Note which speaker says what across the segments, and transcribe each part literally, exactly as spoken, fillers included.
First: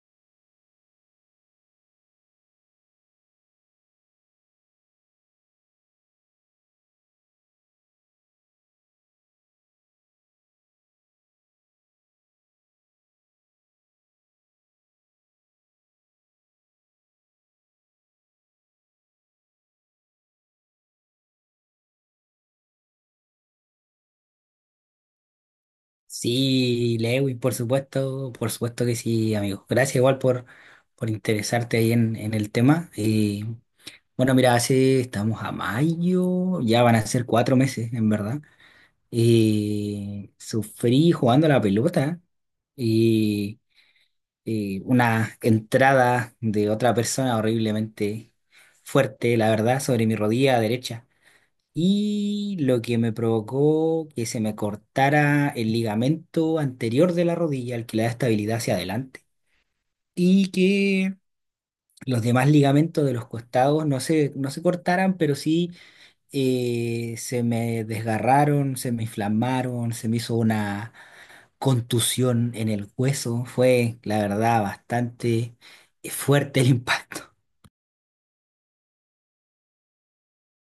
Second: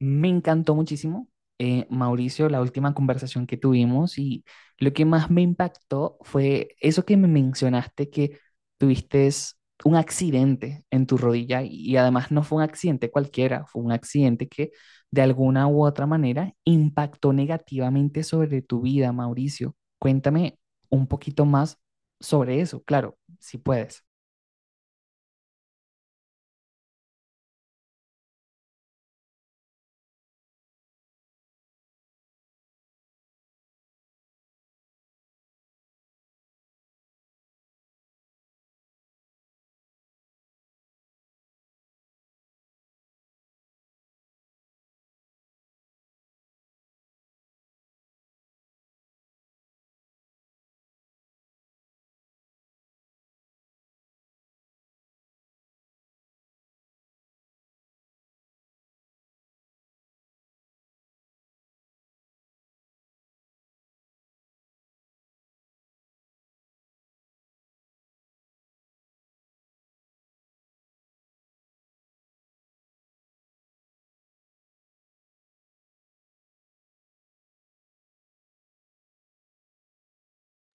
Speaker 1: Me encantó muchísimo, eh, Mauricio, la última conversación que tuvimos y lo que más me impactó fue eso que me mencionaste que tuviste un accidente en tu rodilla y además no fue un accidente cualquiera, fue un accidente que de alguna u otra manera impactó negativamente sobre tu vida, Mauricio. Cuéntame un poquito más sobre eso, claro, si puedes.
Speaker 2: Sí, Lewis, por supuesto, por supuesto que sí, amigo. Gracias igual por, por interesarte ahí en, en el tema. Eh, bueno, mira, hace, estamos a mayo, ya van a ser cuatro meses, en verdad. Eh, sufrí jugando a la pelota y eh, una entrada de otra persona horriblemente fuerte, la verdad, sobre mi rodilla derecha, y lo que me provocó que se me cortara el ligamento anterior de la rodilla, el que le da estabilidad hacia adelante, y que los demás ligamentos de los costados no se, no se cortaran, pero sí eh, se me desgarraron, se me inflamaron, se me hizo una contusión en el hueso. Fue, la verdad, bastante eh, fuerte el impacto.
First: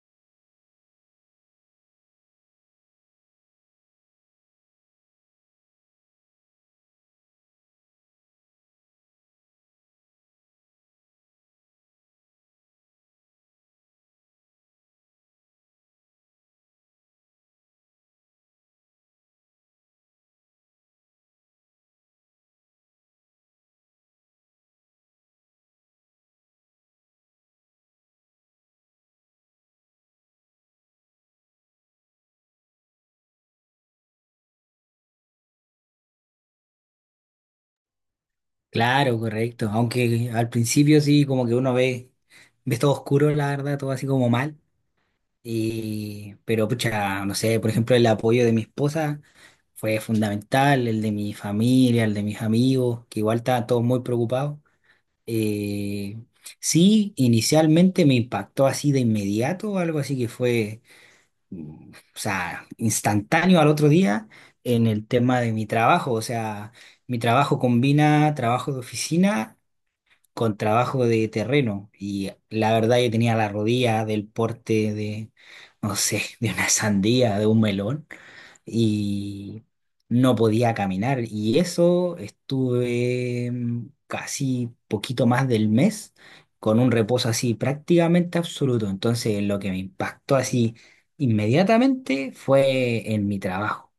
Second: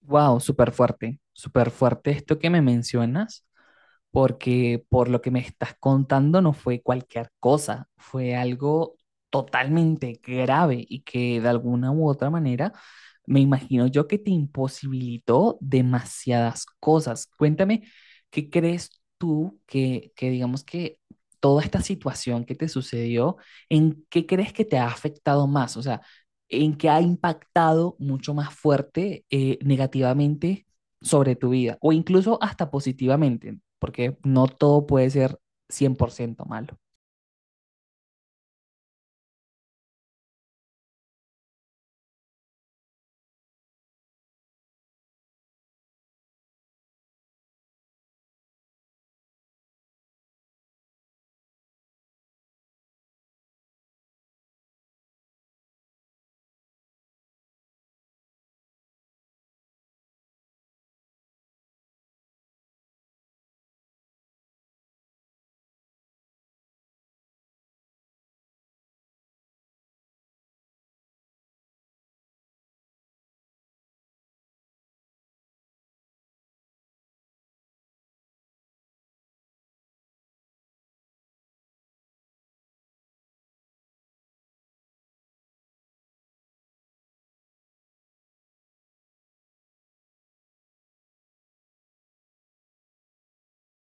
Speaker 1: Wow, súper fuerte, súper fuerte esto que me mencionas, porque por lo que me estás contando no fue cualquier cosa, fue algo totalmente grave y que de alguna u otra manera me imagino yo que te imposibilitó demasiadas cosas. Cuéntame, ¿qué crees tú que, que digamos que toda esta situación que te sucedió, en qué crees que te ha afectado más? O sea, ¿en qué ha impactado mucho más fuerte eh, negativamente sobre tu vida, o incluso hasta positivamente, porque no todo puede ser cien por ciento malo?
Speaker 2: Claro, correcto. Aunque al principio sí, como que uno ve, ves todo oscuro, la verdad, todo así como mal. Y, pero pucha, no sé, por ejemplo, el apoyo de mi esposa fue fundamental, el de mi familia, el de mis amigos, que igual estaban todos muy preocupados. Eh, sí, inicialmente me impactó así de inmediato, algo así que fue, mm, o sea, instantáneo al otro día en el tema de mi trabajo. O sea, mi trabajo combina trabajo de oficina con trabajo de terreno, y la verdad yo tenía la rodilla del porte de, no sé, de una sandía, de un melón, y no podía caminar, y eso estuve mm, casi poquito más del mes con un reposo así prácticamente absoluto. Entonces, lo que me impactó así inmediatamente fue en mi trabajo.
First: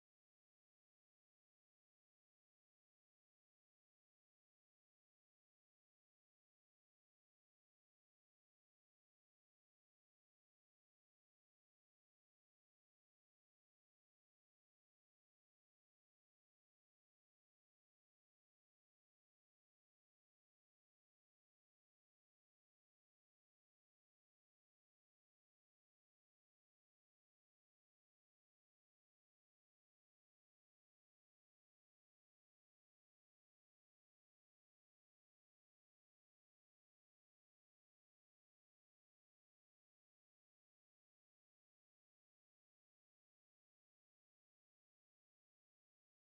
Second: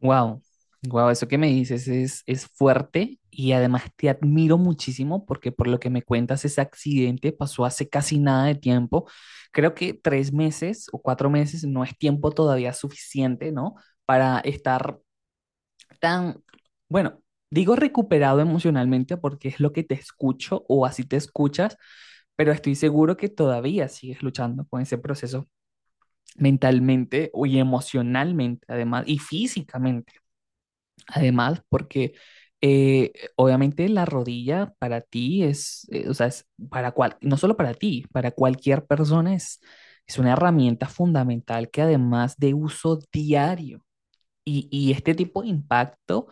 Speaker 1: Wow, wow, eso que me dices es, es fuerte y además te admiro muchísimo porque por lo que me cuentas ese accidente pasó hace casi nada de tiempo. Creo que tres meses o cuatro meses no es tiempo todavía suficiente, ¿no? Para estar tan, bueno, digo recuperado emocionalmente porque es lo que te escucho o así te escuchas, pero estoy seguro que todavía sigues luchando con ese proceso mentalmente y emocionalmente, además, y físicamente, además, porque eh, obviamente la rodilla para ti es, eh, o sea, es para cual, no solo para ti, para cualquier persona es, es una herramienta fundamental que además de uso diario y, y este tipo de impacto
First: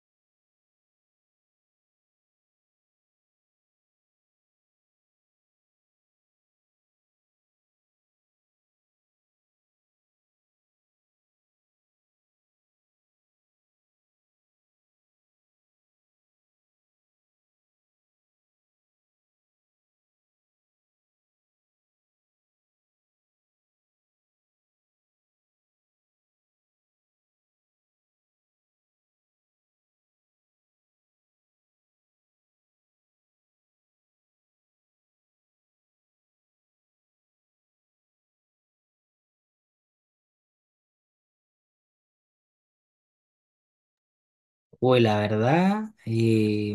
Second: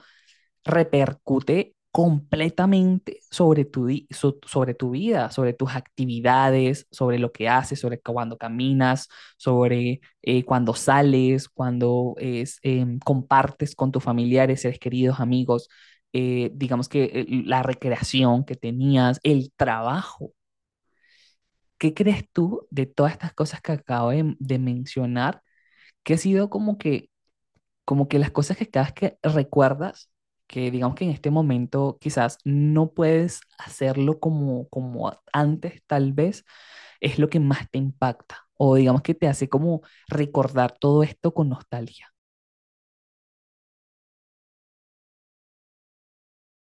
Speaker 1: repercute completamente sobre tu, di- so- sobre tu vida, sobre tus actividades, sobre lo que haces, sobre cuando caminas, sobre eh, cuando sales, cuando es, em, compartes con tus familiares, seres queridos, amigos, eh, digamos que eh, la recreación que tenías, el trabajo. ¿Qué crees tú de todas estas cosas que acabo de, de mencionar que ha sido como que como que las cosas que cada vez que recuerdas, que digamos que en este momento quizás no puedes hacerlo como, como a- antes, tal vez, es lo que más te impacta o digamos que te hace como recordar todo esto con nostalgia.
Speaker 2: Uy, la verdad, eh,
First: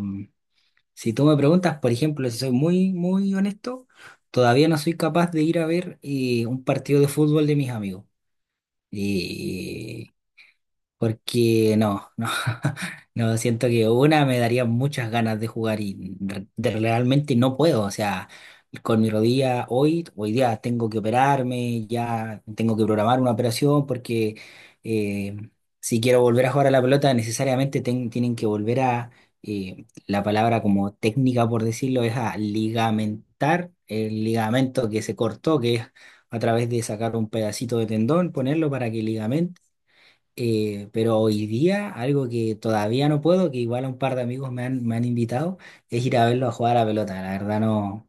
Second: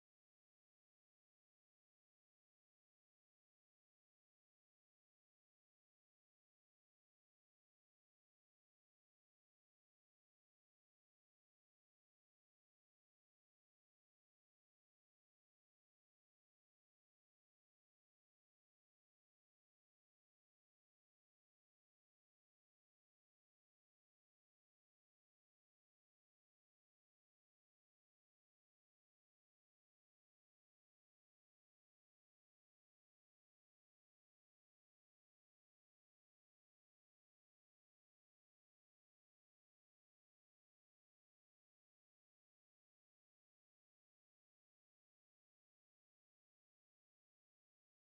Speaker 2: si tú me preguntas, por ejemplo, si soy muy, muy honesto, todavía no soy capaz de ir a ver eh, un partido de fútbol de mis amigos. Y porque no, no, no, siento que una me daría muchas ganas de jugar y re- de realmente no puedo, o sea, con mi rodilla hoy, hoy día tengo que operarme, ya tengo que programar una operación porque eh, si quiero volver a jugar a la pelota necesariamente ten- tienen que volver a, eh, la palabra como técnica por decirlo es a ligamentar el ligamento que se cortó, que es a través de sacar un pedacito de tendón, ponerlo para que ligamento, eh, pero hoy día, algo que todavía no puedo, que igual a un par de amigos me han, me han invitado, es ir a verlo a jugar a la pelota. La verdad, no,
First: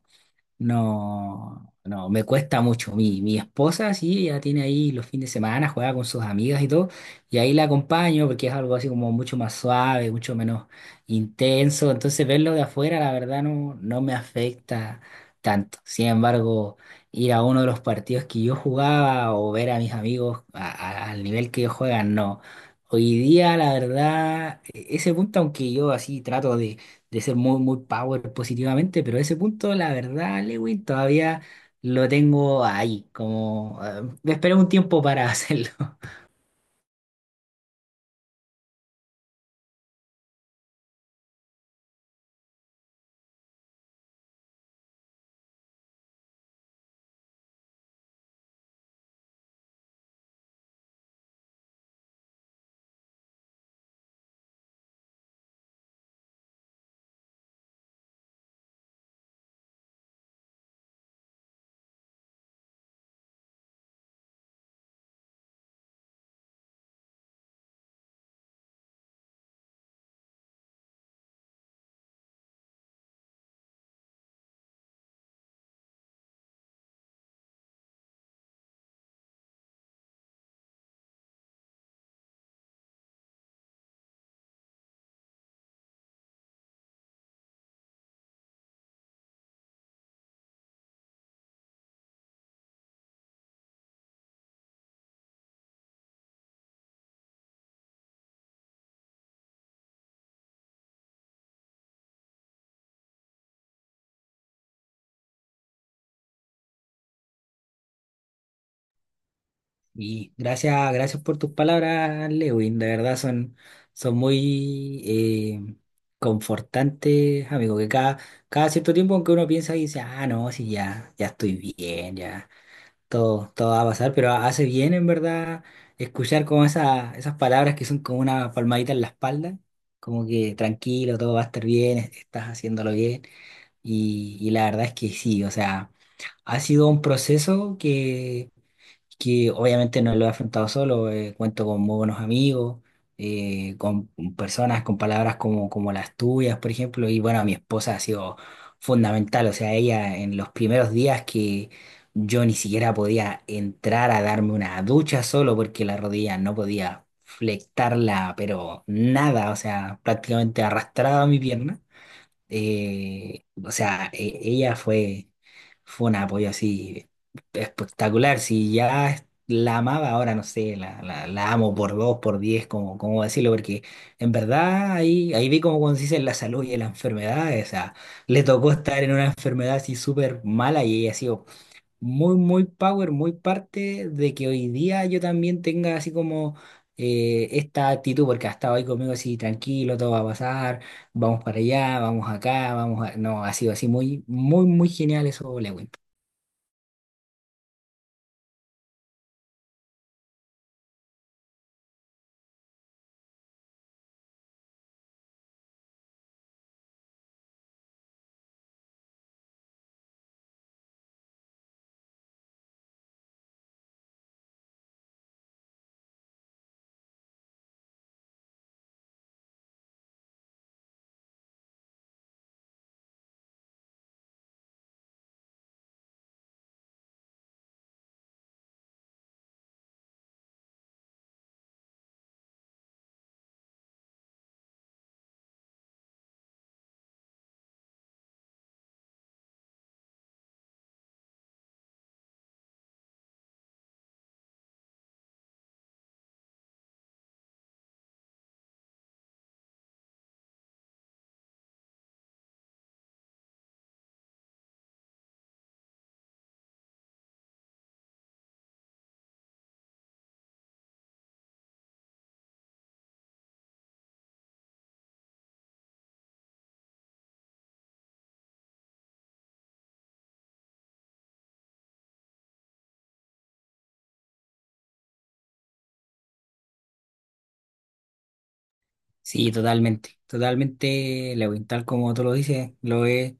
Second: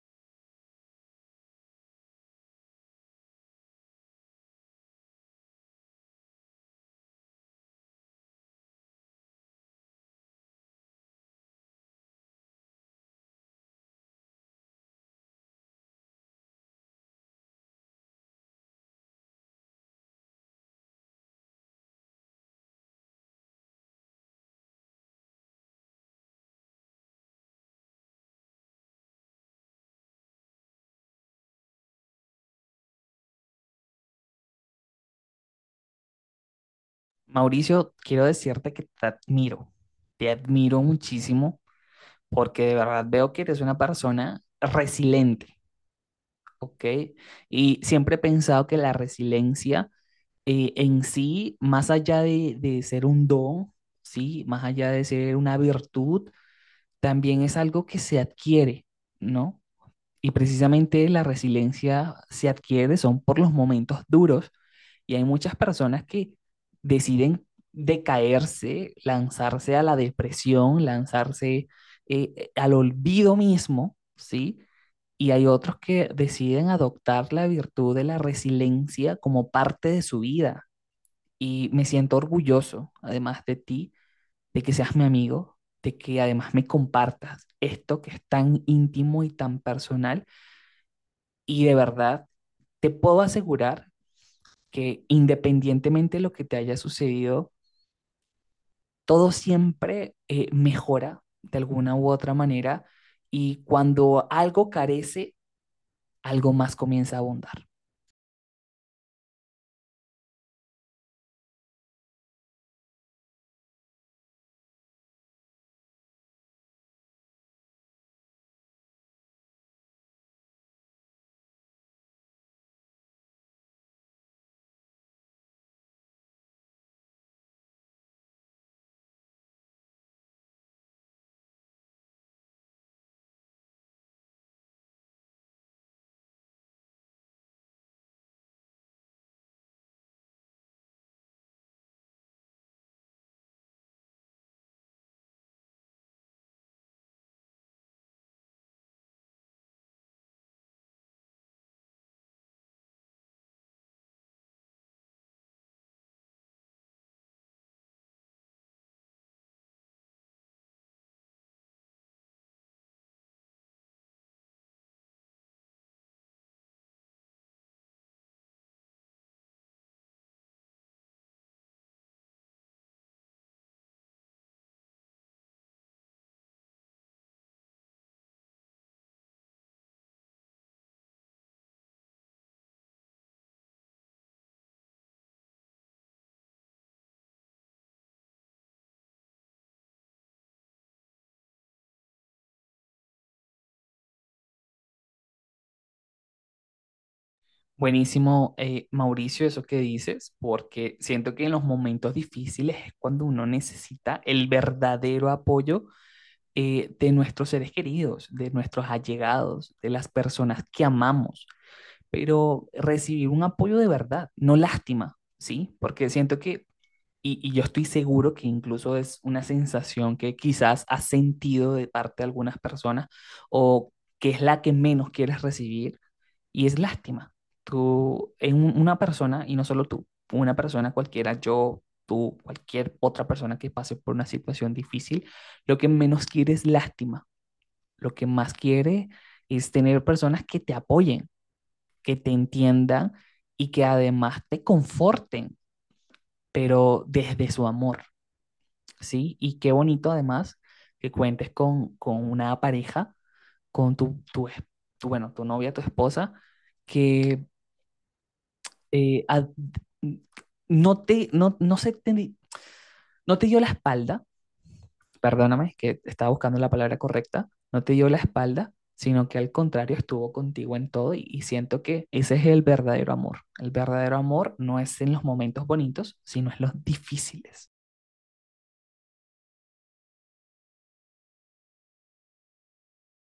Speaker 2: no, no, me cuesta mucho. Mi, mi esposa, sí, ella tiene ahí los fines de semana, juega con sus amigas y todo, y ahí la acompaño porque es algo así como mucho más suave, mucho menos intenso. Entonces, verlo de afuera, la verdad, no, no me afecta tanto. Sin embargo, ir a uno de los partidos que yo jugaba o ver a mis amigos a- a- al nivel que ellos juegan, no. Hoy día, la verdad, e- ese punto, aunque yo así trato de ser muy, muy power positivamente, pero ese punto, la verdad, Lewin, todavía lo tengo ahí, como eh, me esperé un tiempo para hacerlo.
Speaker 1: Mauricio, quiero decirte que te admiro, te admiro muchísimo porque de verdad veo que eres una persona resiliente. Ok, y siempre he pensado que la resiliencia eh, en sí, más allá de, de ser un don, sí, más allá de ser una virtud, también es algo que se adquiere, ¿no? Y precisamente la resiliencia se adquiere son por los momentos duros y hay muchas personas que deciden decaerse, lanzarse a la depresión, lanzarse eh, al olvido mismo, ¿sí? Y hay otros que deciden adoptar la virtud de la resiliencia como parte de su vida. Y me siento orgulloso, además de ti, de que seas mi amigo, de que además me compartas esto que es tan íntimo y tan personal. Y de verdad, te puedo asegurar que independientemente de lo que te haya sucedido, todo siempre eh, mejora de alguna u otra manera y cuando algo carece, algo más comienza a abundar.
Speaker 2: Y gracias, gracias por tus palabras, Lewin, de verdad son, son muy eh, confortantes, amigo, que cada, cada cierto tiempo en que uno piensa y dice, ah, no, sí, ya, ya estoy bien, ya. Todo, todo va a pasar, pero hace bien en verdad escuchar como esa- esas palabras que son como una palmadita en la espalda, como que tranquilo, todo va a estar bien, es- estás haciéndolo bien. Y, y la verdad es que sí, o sea, ha sido un proceso que que obviamente no lo he afrontado solo. Eh, cuento con muy buenos amigos, eh, con personas con palabras como, como las tuyas, por ejemplo, y bueno, mi esposa ha sido fundamental, o sea, ella en los primeros días que yo ni siquiera podía entrar a darme una ducha solo porque la rodilla no podía flectarla, pero nada, o sea, prácticamente arrastraba mi pierna, eh, o sea, e- ella fue, fue un apoyo así espectacular. Si ya es- la amaba, ahora no sé, la, la, la amo por dos, por diez, como, como decirlo, porque en verdad ahí, ahí vi como cuando se la salud y en la enfermedad, o sea, le tocó estar en una enfermedad así súper mala, y ella así muy, muy power, muy parte de que hoy día yo también tenga así como eh, esta actitud, porque ha estado ahí conmigo así, tranquilo, todo va a pasar, vamos para allá, vamos acá, vamos a... No, ha sido así muy, muy, muy genial eso, Lewin.
Speaker 1: Buenísimo, eh, Mauricio, eso que dices, porque siento que en los momentos difíciles es cuando uno necesita el verdadero apoyo eh, de nuestros seres queridos, de nuestros allegados, de las personas que amamos, pero recibir un apoyo de verdad, no lástima, ¿sí? Porque siento que Y, y yo estoy seguro que incluso es una sensación que quizás has sentido de parte de algunas personas o que es la que menos quieres recibir y es lástima. Tú, en un- una persona, y no solo tú, una persona cualquiera, yo, tú, cualquier otra persona que pase por una situación difícil, lo que menos quiere es lástima. Lo que más quiere es tener personas que te apoyen, que te entiendan y que además te conforten, pero desde su amor, ¿sí? Y qué bonito además que cuentes con, con una pareja, con tu, tu, es- tu, bueno, tu novia, tu esposa, que eh, ad- no te, no, no se te, no te dio la espalda, perdóname, que estaba buscando la palabra correcta, no te dio la espalda, sino que al contrario estuvo contigo en todo y, y siento que ese es el verdadero amor. El verdadero amor no es en los momentos bonitos, sino en los difíciles.
Speaker 2: Sí, totalmente, totalmente, Lewin, tal como tú lo dices, lo es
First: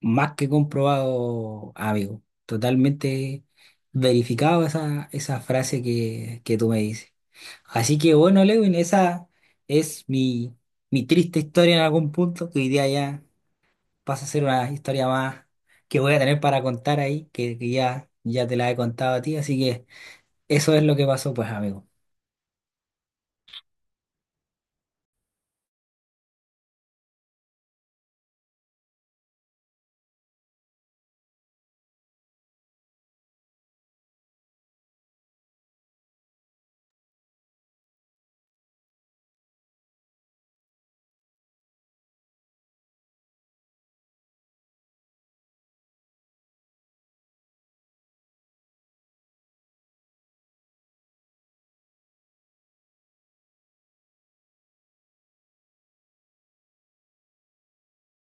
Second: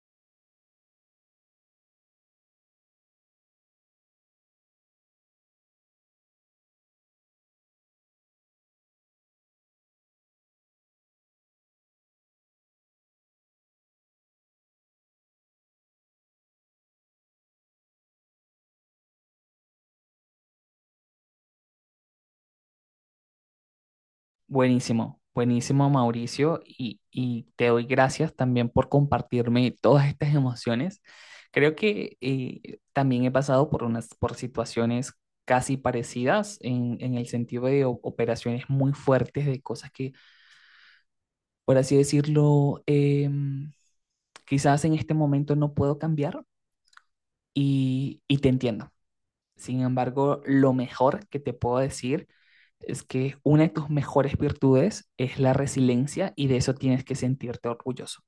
Speaker 2: más que comprobado, amigo, totalmente verificado esa, esa frase que, que tú me dices. Así que bueno, Lewin, esa es mi, mi triste historia en algún punto, que hoy día ya pasa a ser una historia más que voy a tener para contar ahí, que, que ya, ya te la he contado a ti, así que eso es lo que pasó, pues, amigo.
Speaker 1: Buenísimo, buenísimo Mauricio y, y te doy gracias también por compartirme todas estas emociones. Creo que eh, también he pasado por unas por situaciones casi parecidas en, en el sentido de o- operaciones muy fuertes, de cosas que, por así decirlo, em, quizás en este momento no puedo cambiar y, y te entiendo, sin embargo, lo mejor que te puedo decir es que una de tus mejores virtudes es la resiliencia y de eso tienes que sentirte orgulloso.